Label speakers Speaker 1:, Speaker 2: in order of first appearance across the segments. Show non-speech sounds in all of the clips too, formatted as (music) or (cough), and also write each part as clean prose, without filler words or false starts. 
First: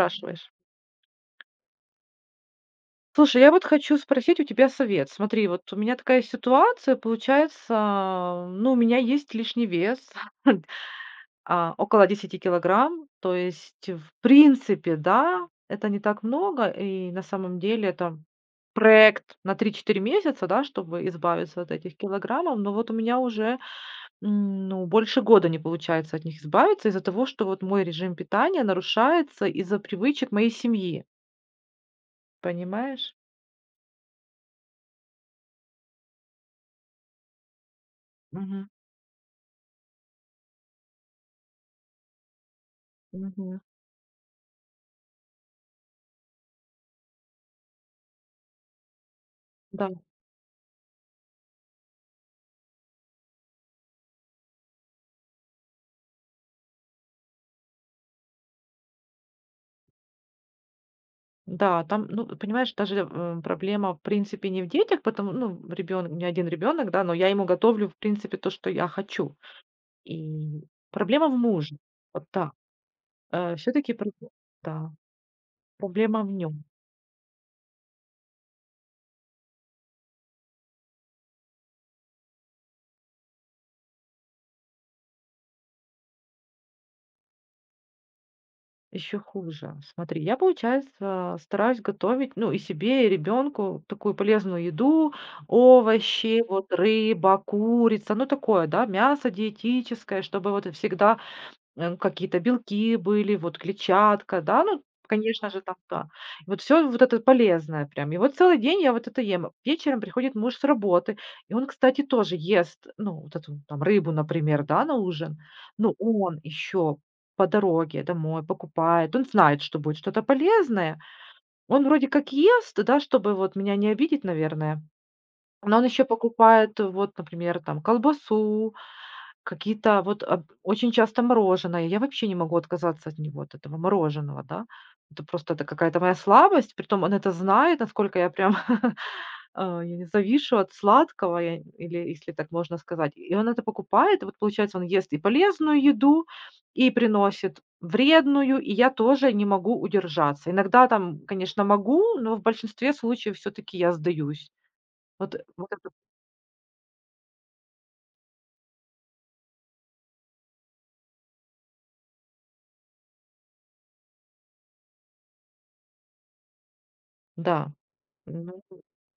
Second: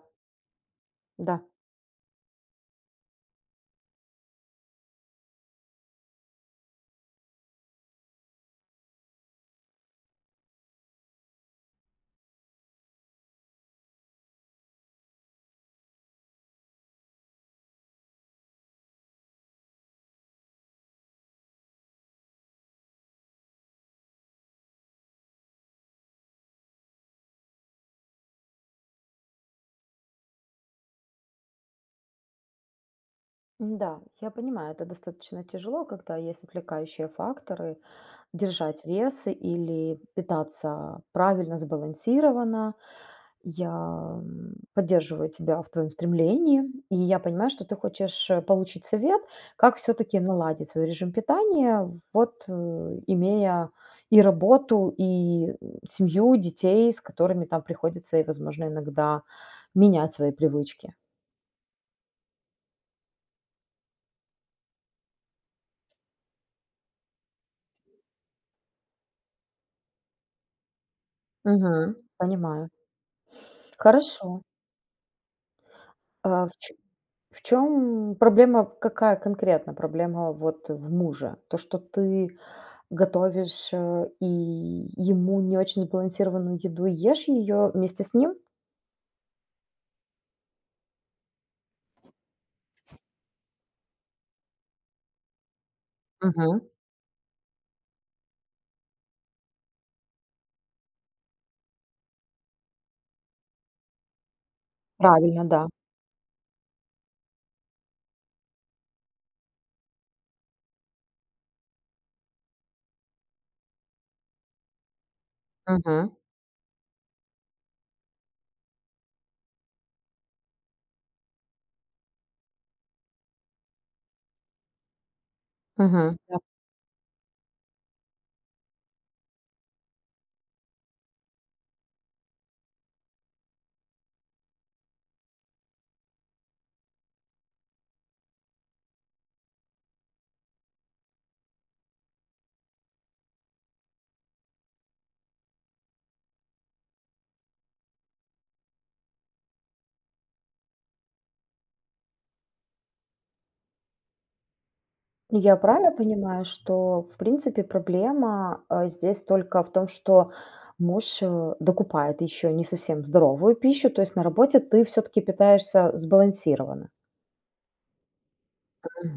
Speaker 1: Спрашиваешь.
Speaker 2: Да,
Speaker 1: Слушай, я вот хочу спросить у тебя совет. Смотри, вот у меня такая ситуация, получается, ну, у меня есть лишний вес, (laughs) около 10 килограмм, то есть, в принципе, да, это не так много, и на самом деле это проект на 3-4 месяца, да, чтобы избавиться от этих килограммов, но вот у меня уже, ну, больше года не получается от них избавиться из-за того, что вот мой режим питания нарушается из-за привычек моей семьи, понимаешь?
Speaker 2: да, я понимаю, это достаточно тяжело, когда есть отвлекающие факторы,
Speaker 1: Мгм.
Speaker 2: держать вес или питаться правильно, сбалансированно.
Speaker 1: Мгм.
Speaker 2: Я поддерживаю тебя в твоем стремлении, и я понимаю, что ты хочешь получить совет, как
Speaker 1: Да,
Speaker 2: все-таки наладить свой режим питания, имея и работу, и семью, детей, с которыми там приходится и, возможно, иногда менять свои привычки.
Speaker 1: да, там, ну, понимаешь, даже, проблема, в принципе, не в детях, потому ну, ребенок у меня 1 ребёнок, да, но я ему готовлю, в принципе, то, что я хочу. И проблема в муже.
Speaker 2: Мгм.
Speaker 1: Вот так.
Speaker 2: Понимаю.
Speaker 1: Все таки,
Speaker 2: Хорошо.
Speaker 1: да, проблема в
Speaker 2: А в
Speaker 1: нем
Speaker 2: ч в чём проблема? Какая конкретно проблема вот в муже? То, что ты готовишь, и ему не очень сбалансированную еду, и ешь ее вместе с ним?
Speaker 1: еще хуже. Смотри, я, получается, стараюсь готовить, ну, и себе, и ребенку такую полезную еду, овощи,
Speaker 2: Мгм.
Speaker 1: вот рыба, курица, ну, такое, да, мясо диетическое, чтобы вот всегда какие-то белки были, вот клетчатка, да, ну,
Speaker 2: Правильно,
Speaker 1: конечно же,
Speaker 2: да.
Speaker 1: там, да. Вот все, вот это полезное прям. И вот целый день я вот это ем. Вечером приходит муж с работы, и он, кстати, тоже ест, ну, вот эту там рыбу, например, да, на ужин. Ну
Speaker 2: Мгм.
Speaker 1: он еще по дороге домой покупает. Он знает, что будет что-то полезное. Он вроде как ест, да, чтобы вот меня не обидеть, наверное. Но он еще
Speaker 2: Мгм. Да.
Speaker 1: покупает вот, например, там колбасу, какие-то вот, очень часто мороженое. Я вообще не могу отказаться от него, от этого мороженого, да. Это просто это какая-то моя слабость. Притом он это знает, насколько я прям, (laughs) я не завишу от сладкого, я или если так можно сказать. И он это покупает, и вот получается, он ест и полезную еду, и приносит вредную, и я тоже не могу удержаться. Иногда там, конечно, могу, но в большинстве случаев все таки я сдаюсь. Вот
Speaker 2: Я
Speaker 1: вот это
Speaker 2: правильно понимаю, что в принципе проблема, здесь только в том, что муж, докупает еще не совсем здоровую пищу, то есть на работе ты все таки питаешься сбалансированно?
Speaker 1: да. Ну,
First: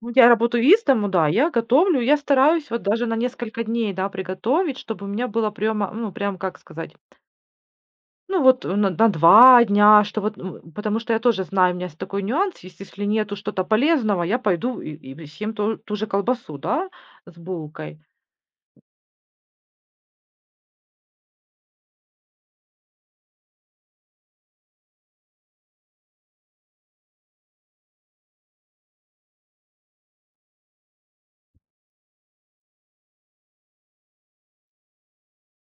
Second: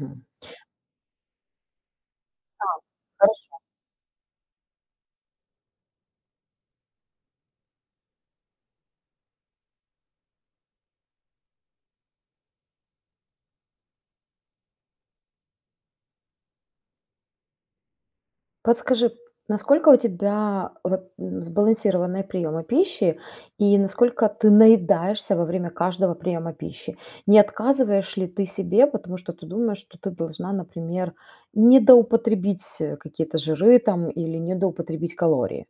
Speaker 1: ну, я работаю из дому, да, я готовлю, я стараюсь вот
Speaker 2: Да.
Speaker 1: даже на несколько дней, да, приготовить, чтобы у меня было прямо, ну, прям, как сказать, ну, вот на, 2 дня, что вот, м, потому что я тоже знаю, у меня есть такой нюанс, если нету что-то полезного, я пойду и съем ту же колбасу, да, с булкой.
Speaker 2: Подскажи, насколько у тебя вот, сбалансированные приемы пищи и насколько ты наедаешься во время каждого приема пищи? Не отказываешь ли ты себе, потому что ты думаешь, что ты должна, например, недоупотребить какие-то жиры там или недоупотребить калории?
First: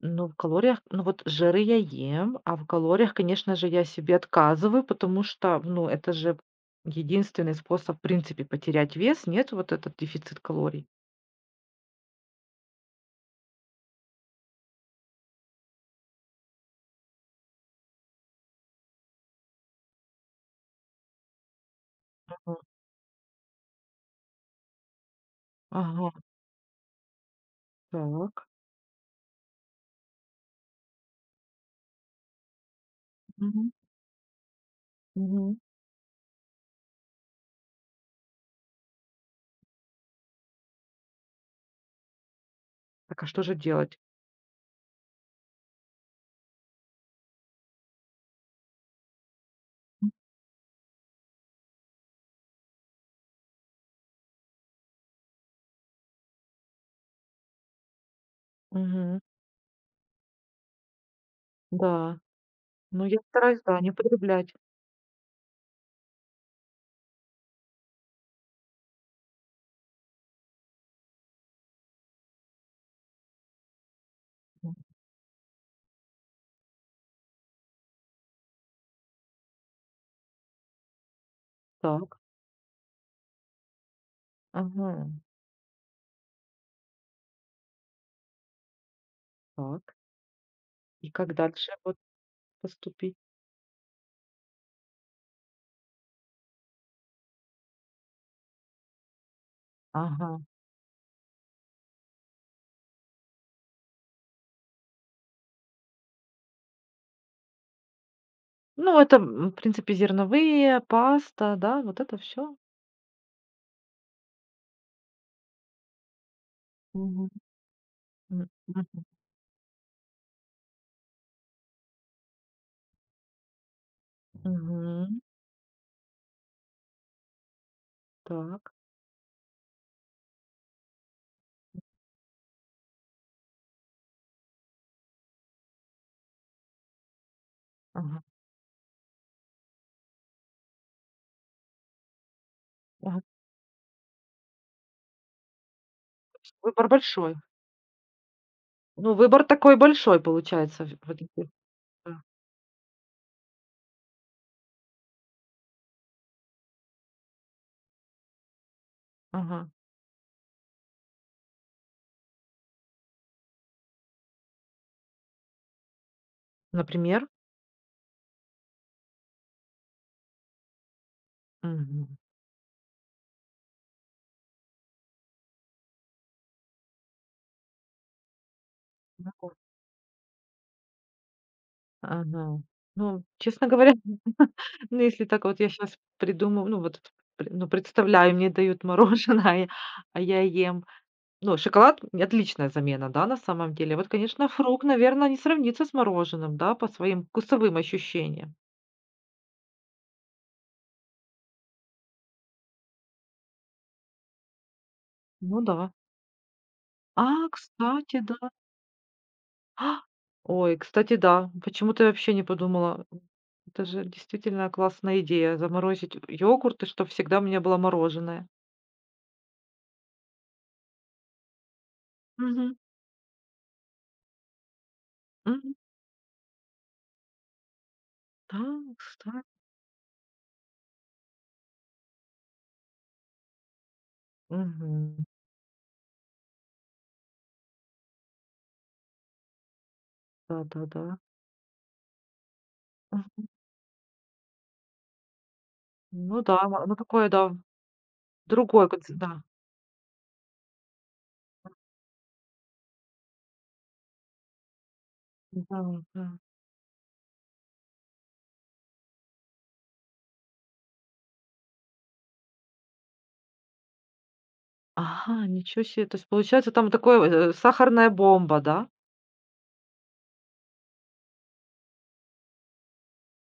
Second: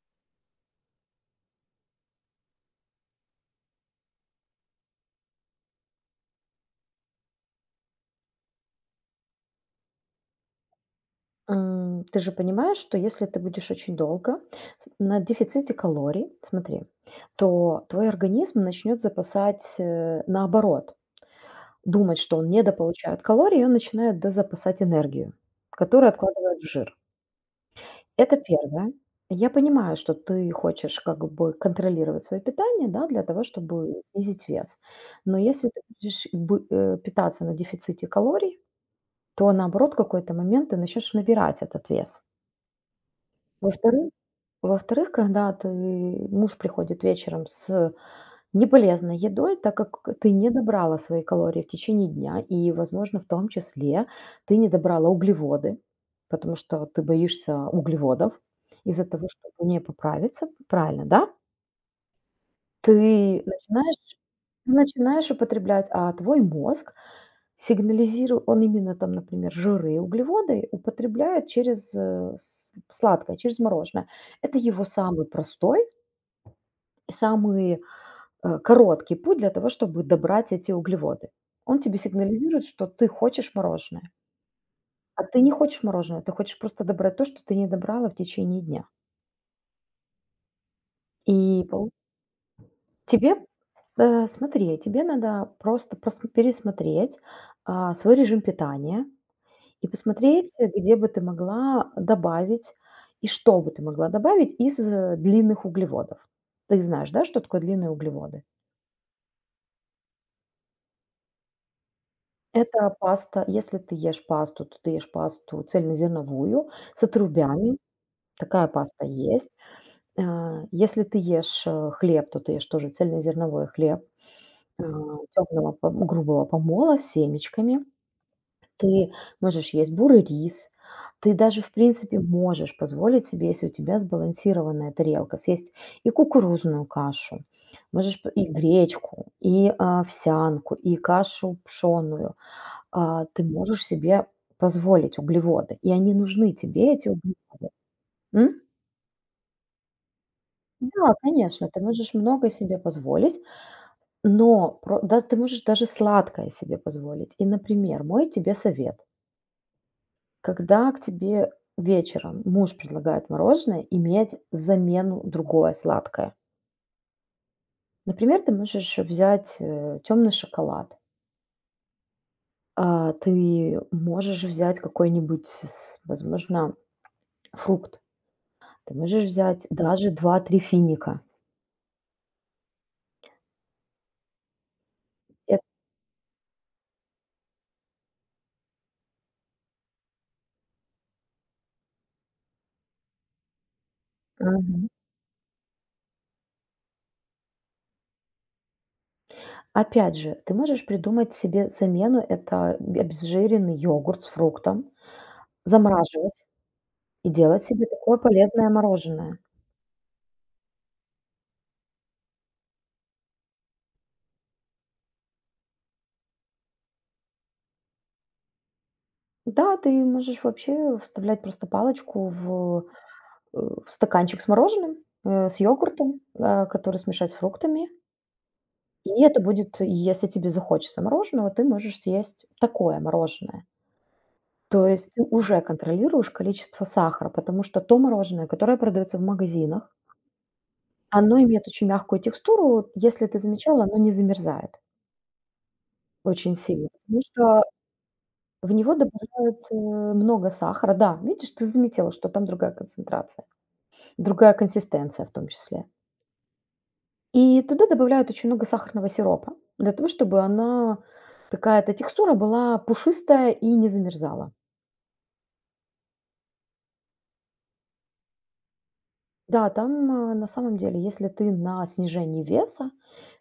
Speaker 1: Но в калориях, ну вот жиры я ем, а в калориях, конечно же, я себе отказываю, потому что, ну, это же единственный способ, в принципе, потерять вес, нет, вот этот дефицит калорий.
Speaker 2: Ты же понимаешь, что если ты будешь очень долго на дефиците калорий, смотри, то твой организм начнет запасать наоборот. Думать, что он недополучает калорий, и он начинает дозапасать энергию, которую
Speaker 1: Ага,
Speaker 2: откладывает в жир. Это
Speaker 1: так.
Speaker 2: первое. Я понимаю, что ты хочешь как бы контролировать свое питание, да, для того,
Speaker 1: Мгм.
Speaker 2: чтобы снизить вес. Но
Speaker 1: Мгм.
Speaker 2: если ты будешь питаться на дефиците калорий, то наоборот, в какой-то момент ты начнешь набирать этот вес.
Speaker 1: Так, а что же делать?
Speaker 2: Во-вторых, когда ты муж приходит вечером с не полезной едой, так
Speaker 1: М,
Speaker 2: как ты не добрала свои калории в течение дня и, возможно, в том числе ты не добрала углеводы, потому что ты боишься углеводов из-за
Speaker 1: мгм.
Speaker 2: того, чтобы не поправиться, правильно, да?
Speaker 1: Да.
Speaker 2: Ты
Speaker 1: Ну, я стараюсь, да, не
Speaker 2: начинаешь
Speaker 1: употреблять.
Speaker 2: начинаешь употреблять, а твой мозг сигнализирует, он именно там, например, жиры и углеводы употребляет через сладкое, через мороженое. Это
Speaker 1: М,
Speaker 2: его самый простой, самый короткий путь для того, чтобы добрать эти углеводы. Он тебе
Speaker 1: так.
Speaker 2: сигнализирует, что ты хочешь мороженое,
Speaker 1: Ага.
Speaker 2: а ты не хочешь мороженое, ты хочешь просто добрать то, что ты не добрала в течение дня.
Speaker 1: Так. И
Speaker 2: И
Speaker 1: как дальше
Speaker 2: пол-
Speaker 1: вот поступить?
Speaker 2: тебе, смотри, тебе надо просто пересмотреть свой режим питания и
Speaker 1: Ага.
Speaker 2: посмотреть, где бы ты могла добавить и что бы ты могла добавить из длинных углеводов. Ты знаешь, да, что такое длинные углеводы?
Speaker 1: Ну, это, в принципе, зерновые, паста, да, вот это все.
Speaker 2: Это паста. Если ты ешь пасту, то ты ешь пасту цельнозерновую с
Speaker 1: Мгм.
Speaker 2: отрубями.
Speaker 1: М,
Speaker 2: Такая
Speaker 1: мгм.
Speaker 2: паста есть. А, если ты ешь, хлеб, то ты ешь тоже цельнозерновой хлеб,
Speaker 1: Мгм.
Speaker 2: темного грубого помола с семечками.
Speaker 1: Так.
Speaker 2: Ты можешь есть бурый рис. Ты даже, в принципе, можешь позволить себе, если у тебя сбалансированная тарелка, съесть и кукурузную кашу, можешь
Speaker 1: Ага.
Speaker 2: п и гречку, и овсянку, и кашу пшённую,
Speaker 1: Ага.
Speaker 2: ты можешь себе позволить углеводы, и они
Speaker 1: То
Speaker 2: нужны
Speaker 1: есть выбор
Speaker 2: тебе, эти
Speaker 1: большой.
Speaker 2: углеводы. М?
Speaker 1: Ну, выбор такой большой получается в
Speaker 2: Да,
Speaker 1: вот этих,
Speaker 2: конечно, ты можешь
Speaker 1: да.
Speaker 2: много себе позволить, но ты можешь даже сладкое себе позволить. И, например, мой тебе совет:
Speaker 1: Ага.
Speaker 2: когда к тебе вечером муж предлагает мороженое, иметь замену другое сладкое.
Speaker 1: Например?
Speaker 2: Например, ты можешь взять, темный шоколад,
Speaker 1: Мгм.
Speaker 2: ты можешь взять какой-нибудь с возможно, фрукт. Ты можешь взять даже два-три финика.
Speaker 1: Ага. Ну, честно говоря, (laughs) ну, если так вот
Speaker 2: Эт
Speaker 1: я сейчас придумаю, ну, вот, пр ну, представляю, мне дают мороженое, (laughs) а я ем. Ну, отличная замена, да, на самом деле. Вот, конечно, фрукт,
Speaker 2: мгм.
Speaker 1: наверное не сравнится с мороженым, да, по своим вкусовым ощущениям.
Speaker 2: Опять же, ты можешь придумать себе замену. Это б обезжиренный йогурт с фруктом,
Speaker 1: Ну да.
Speaker 2: замораживать
Speaker 1: А,
Speaker 2: и делать себе такое
Speaker 1: кстати, да.
Speaker 2: полезное мороженое.
Speaker 1: А, Ой, кстати, да. Почему-то я вообще не подумала. Это же действительно классная идея- заморозить йогурт, и чтоб всегда у меня было мороженое.
Speaker 2: Да, ты можешь вообще вставлять просто палочку
Speaker 1: Мгм.
Speaker 2: в, э, в стаканчик с мороженым, с
Speaker 1: Мгм.
Speaker 2: йогуртом, который смешать с фруктами.
Speaker 1: Да,
Speaker 2: И
Speaker 1: кста
Speaker 2: это будет, если тебе захочется мороженого, ты можешь съесть такое мороженое. То есть ты
Speaker 1: Мгм.
Speaker 2: уже контролируешь количество сахара, потому что то мороженое, которое продается в магазинах,
Speaker 1: Да-да-да.
Speaker 2: оно имеет очень мягкую текстуру. Вот если ты
Speaker 1: Мгм.
Speaker 2: замечала, оно не замерзает
Speaker 1: Ну
Speaker 2: очень
Speaker 1: да, ма
Speaker 2: сильно,
Speaker 1: ну
Speaker 2: потому
Speaker 1: такое, да,
Speaker 2: что в
Speaker 1: другой
Speaker 2: него
Speaker 1: конце да.
Speaker 2: добавляют, много сахара. Да, видишь, ты заметила, что там другая концентрация, другая консистенция в том
Speaker 1: Да,
Speaker 2: числе.
Speaker 1: да.
Speaker 2: И туда добавляют очень много сахарного сиропа для того, чтобы она, такая эта текстура была пушистая и не замерзала.
Speaker 1: Ага, ничего себе. То есть получается там такое, сахарная бомба, да?
Speaker 2: Да, там, на самом деле, если ты на снижении веса,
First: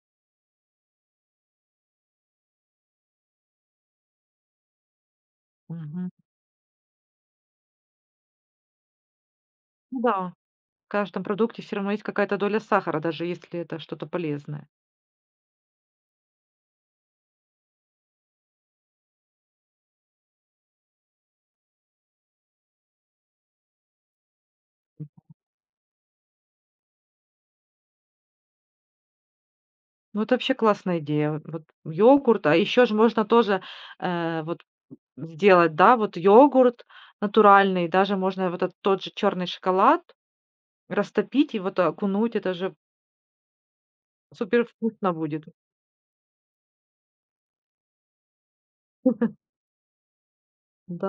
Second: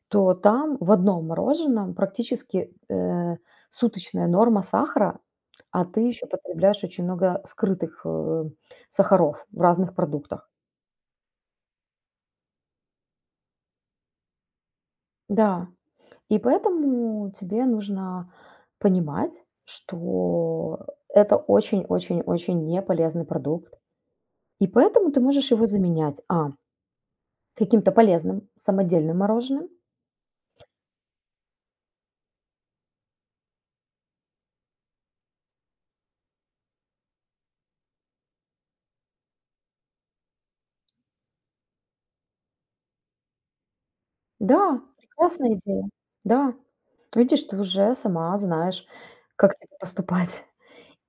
Speaker 2: то там в одном мороженом практически, суточная норма сахара, а ты
Speaker 1: Мгм.
Speaker 2: еще потребляешь очень много скрытых, сахаров в разных
Speaker 1: Ну да,
Speaker 2: продуктах.
Speaker 1: в каждом продукте все равно есть какая-то доля сахара, даже если это что-то полезное.
Speaker 2: Да, и поэтому тебе нужно понимать, что это очень-очень-очень неполезный продукт. И поэтому ты можешь его заменять: каким-то полезным самодельным мороженым.
Speaker 1: Ну, это вообще классная идея. Вот йогурт, а еще же можно тоже, вот сделать, да, вот йогурт натуральный, даже можно вот этот тот же черный шоколад растопить и вот окунуть. Это же супер
Speaker 2: Да,
Speaker 1: вкусно будет.
Speaker 2: прекрасная идея. Да. Видишь, ты уже сама знаешь, как тебе поступать.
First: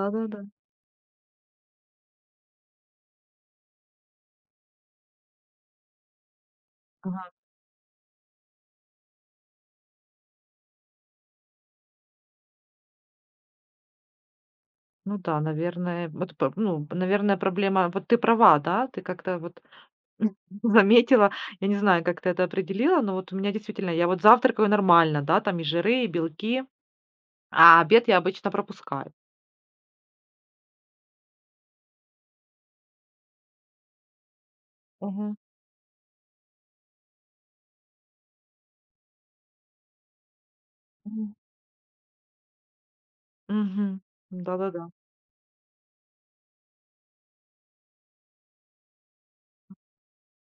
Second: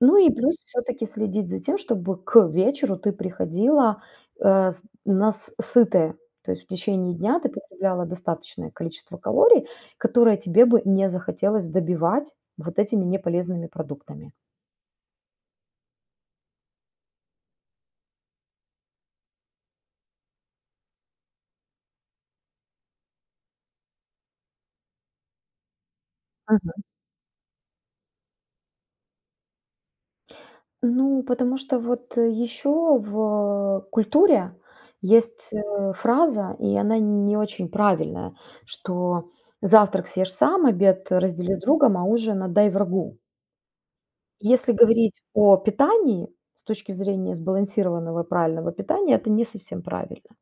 Speaker 2: Ну и плюс все таки следить за тем, чтобы к вечеру ты приходила, э, с на с сытая. То есть в течение
Speaker 1: Ага.
Speaker 2: дня ты потребляла достаточное количество калорий, которое тебе бы не захотелось добивать вот этими неполезными продуктами.
Speaker 1: Ну да, наверное, вот, п ну, наверное, проблема вот ты права, да, ты как-то вот (laughs) заметила. Я не знаю, как ты это определила, но вот у меня действительно, я вот завтракаю нормально, да, там и жиры, и белки,
Speaker 2: Мгм.
Speaker 1: а обед я обычно пропускаю.
Speaker 2: Ну, потому что вот еще в культуре
Speaker 1: Мгм.
Speaker 2: есть, фраза, и она не очень правильная, что завтрак съешь сам, обед
Speaker 1: Мгм.
Speaker 2: раздели с другом, а ужин отдай врагу.
Speaker 1: Мгм.
Speaker 2: Если
Speaker 1: Да-да-да.
Speaker 2: говорить о питании с точки зрения сбалансированного и правильного питания, это не совсем правильно.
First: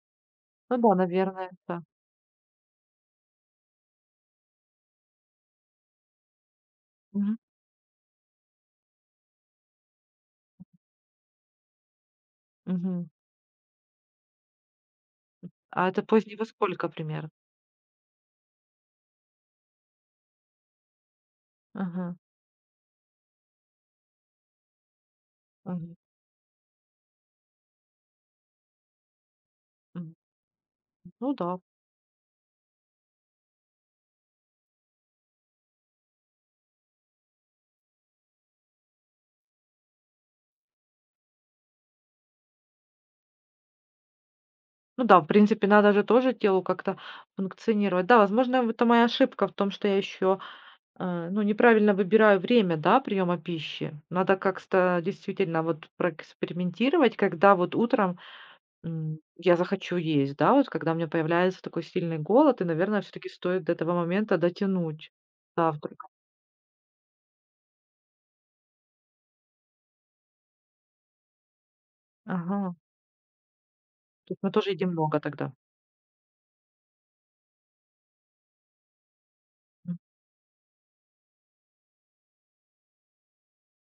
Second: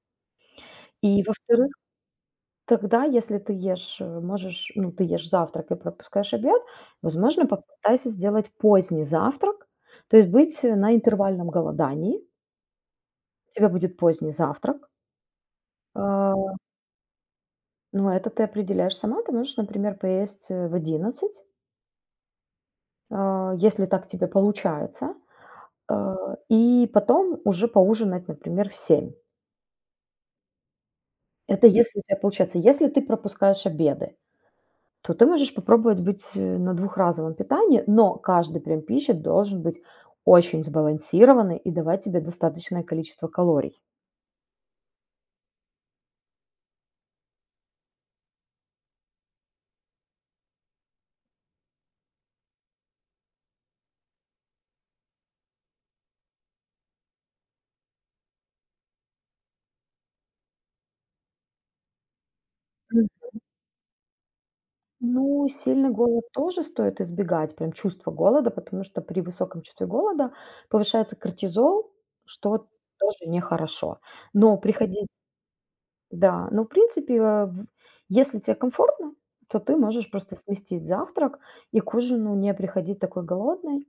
Speaker 1: Ну да,
Speaker 2: И,
Speaker 1: наверное,
Speaker 2: во-вторых,
Speaker 1: да.
Speaker 2: тогда, если ты ешь, можешь, ну, ты ешь завтрак и пропускаешь обед,
Speaker 1: Мгм.
Speaker 2: возможно, попытайся сделать поздний завтрак, то есть быть на интервальном голодании.
Speaker 1: Мгм.
Speaker 2: У тебя будет поздний завтрак.
Speaker 1: А это позднее во
Speaker 2: А,
Speaker 1: сколько примерно?
Speaker 2: ну, это ты определяешь сама. Ты можешь, например, поесть в 11,
Speaker 1: Ага.
Speaker 2: а, если так тебе получается,
Speaker 1: Мгм.
Speaker 2: а, и потом уже поужинать, например, в 7.
Speaker 1: Мгм. Ну да.
Speaker 2: Это если у тебя получается, если ты пропускаешь обеды, то ты можешь попробовать быть на двухразовом питании, но каждый прям пищи должен быть очень сбалансированный и давать тебе достаточное количество калорий.
Speaker 1: Ну да, в принципе, надо же тоже телу как-то функционировать. Да, возможно, это моя ошибка в том, что я еще ну, неправильно выбираю время, да, приема пищи. Надо как-то действительно вот проэкспериментировать, когда вот утром я захочу есть, да, вот когда у меня появляется такой сильный голод, и, наверное,
Speaker 2: М.
Speaker 1: все-таки стоит до этого момента дотянуть
Speaker 2: Ну, сильный
Speaker 1: завтрак.
Speaker 2: голод тоже стоит избегать, прям чувство голода, потому что при высоком чувстве голода повышается кортизол, что
Speaker 1: Ага.
Speaker 2: тоже нехорошо.
Speaker 1: То есть мы
Speaker 2: Но
Speaker 1: тоже едим
Speaker 2: приходить
Speaker 1: много тогда.
Speaker 2: Да, ну, в принципе, э, в если тебе комфортно, то ты
Speaker 1: М.
Speaker 2: можешь просто сместить завтрак и к ужину не приходить такой голодной.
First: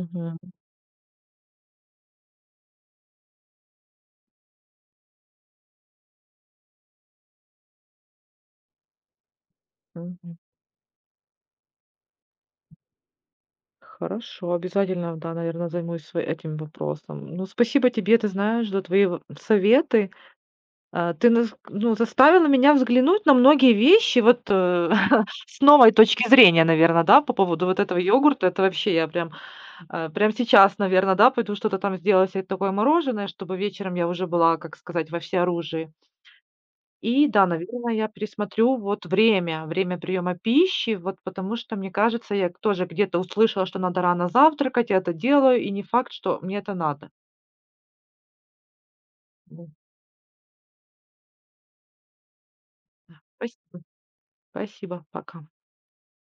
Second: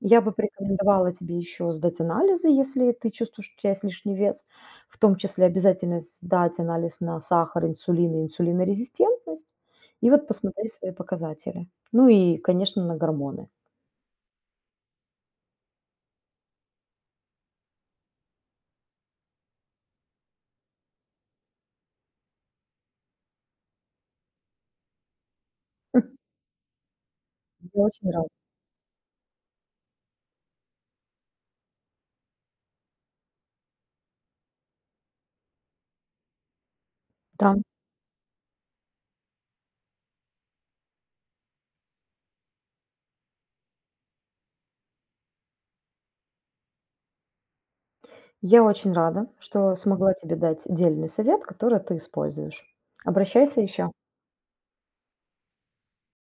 Speaker 2: Я бы порекомендовала тебе еще сдать анализы, если ты чувствуешь, что у тебя есть лишний вес, в том числе обязательно сдать анализ на сахар, инсулин и инсулинорезистентность, и вот
Speaker 1: Мгм.
Speaker 2: посмотреть свои показатели. Ну и, конечно, на гормоны.
Speaker 1: Хорошо, обязательно, да, наверное, займусь этим вопросом. Ну, спасибо тебе, ты знаешь, за твои советы. А, ты нас ну, заставила меня взглянуть на многие вещи вот, (laughs) с новой точки
Speaker 2: (laughs)
Speaker 1: зрения, наверное, да, по поводу
Speaker 2: Я
Speaker 1: вот этого
Speaker 2: очень рада.
Speaker 1: йогурта. Это вообще я прям, прям сейчас, наверное, да, пойду что-то там сделаю себе такое мороженое, чтобы вечером я уже была, как сказать, во всеоружии. И да,
Speaker 2: Да,
Speaker 1: наверное, я пересмотрю вот время, время приема пищи, вот потому что, мне кажется, я тоже где-то услышала, что надо рано завтракать, я это делаю, и не факт, что мне это надо.
Speaker 2: я очень рада,
Speaker 1: Ну,
Speaker 2: что смогла тебе дать дельный совет, который ты используешь. Обращайся
Speaker 1: спасибо.
Speaker 2: еще.
Speaker 1: Спасибо. Пока.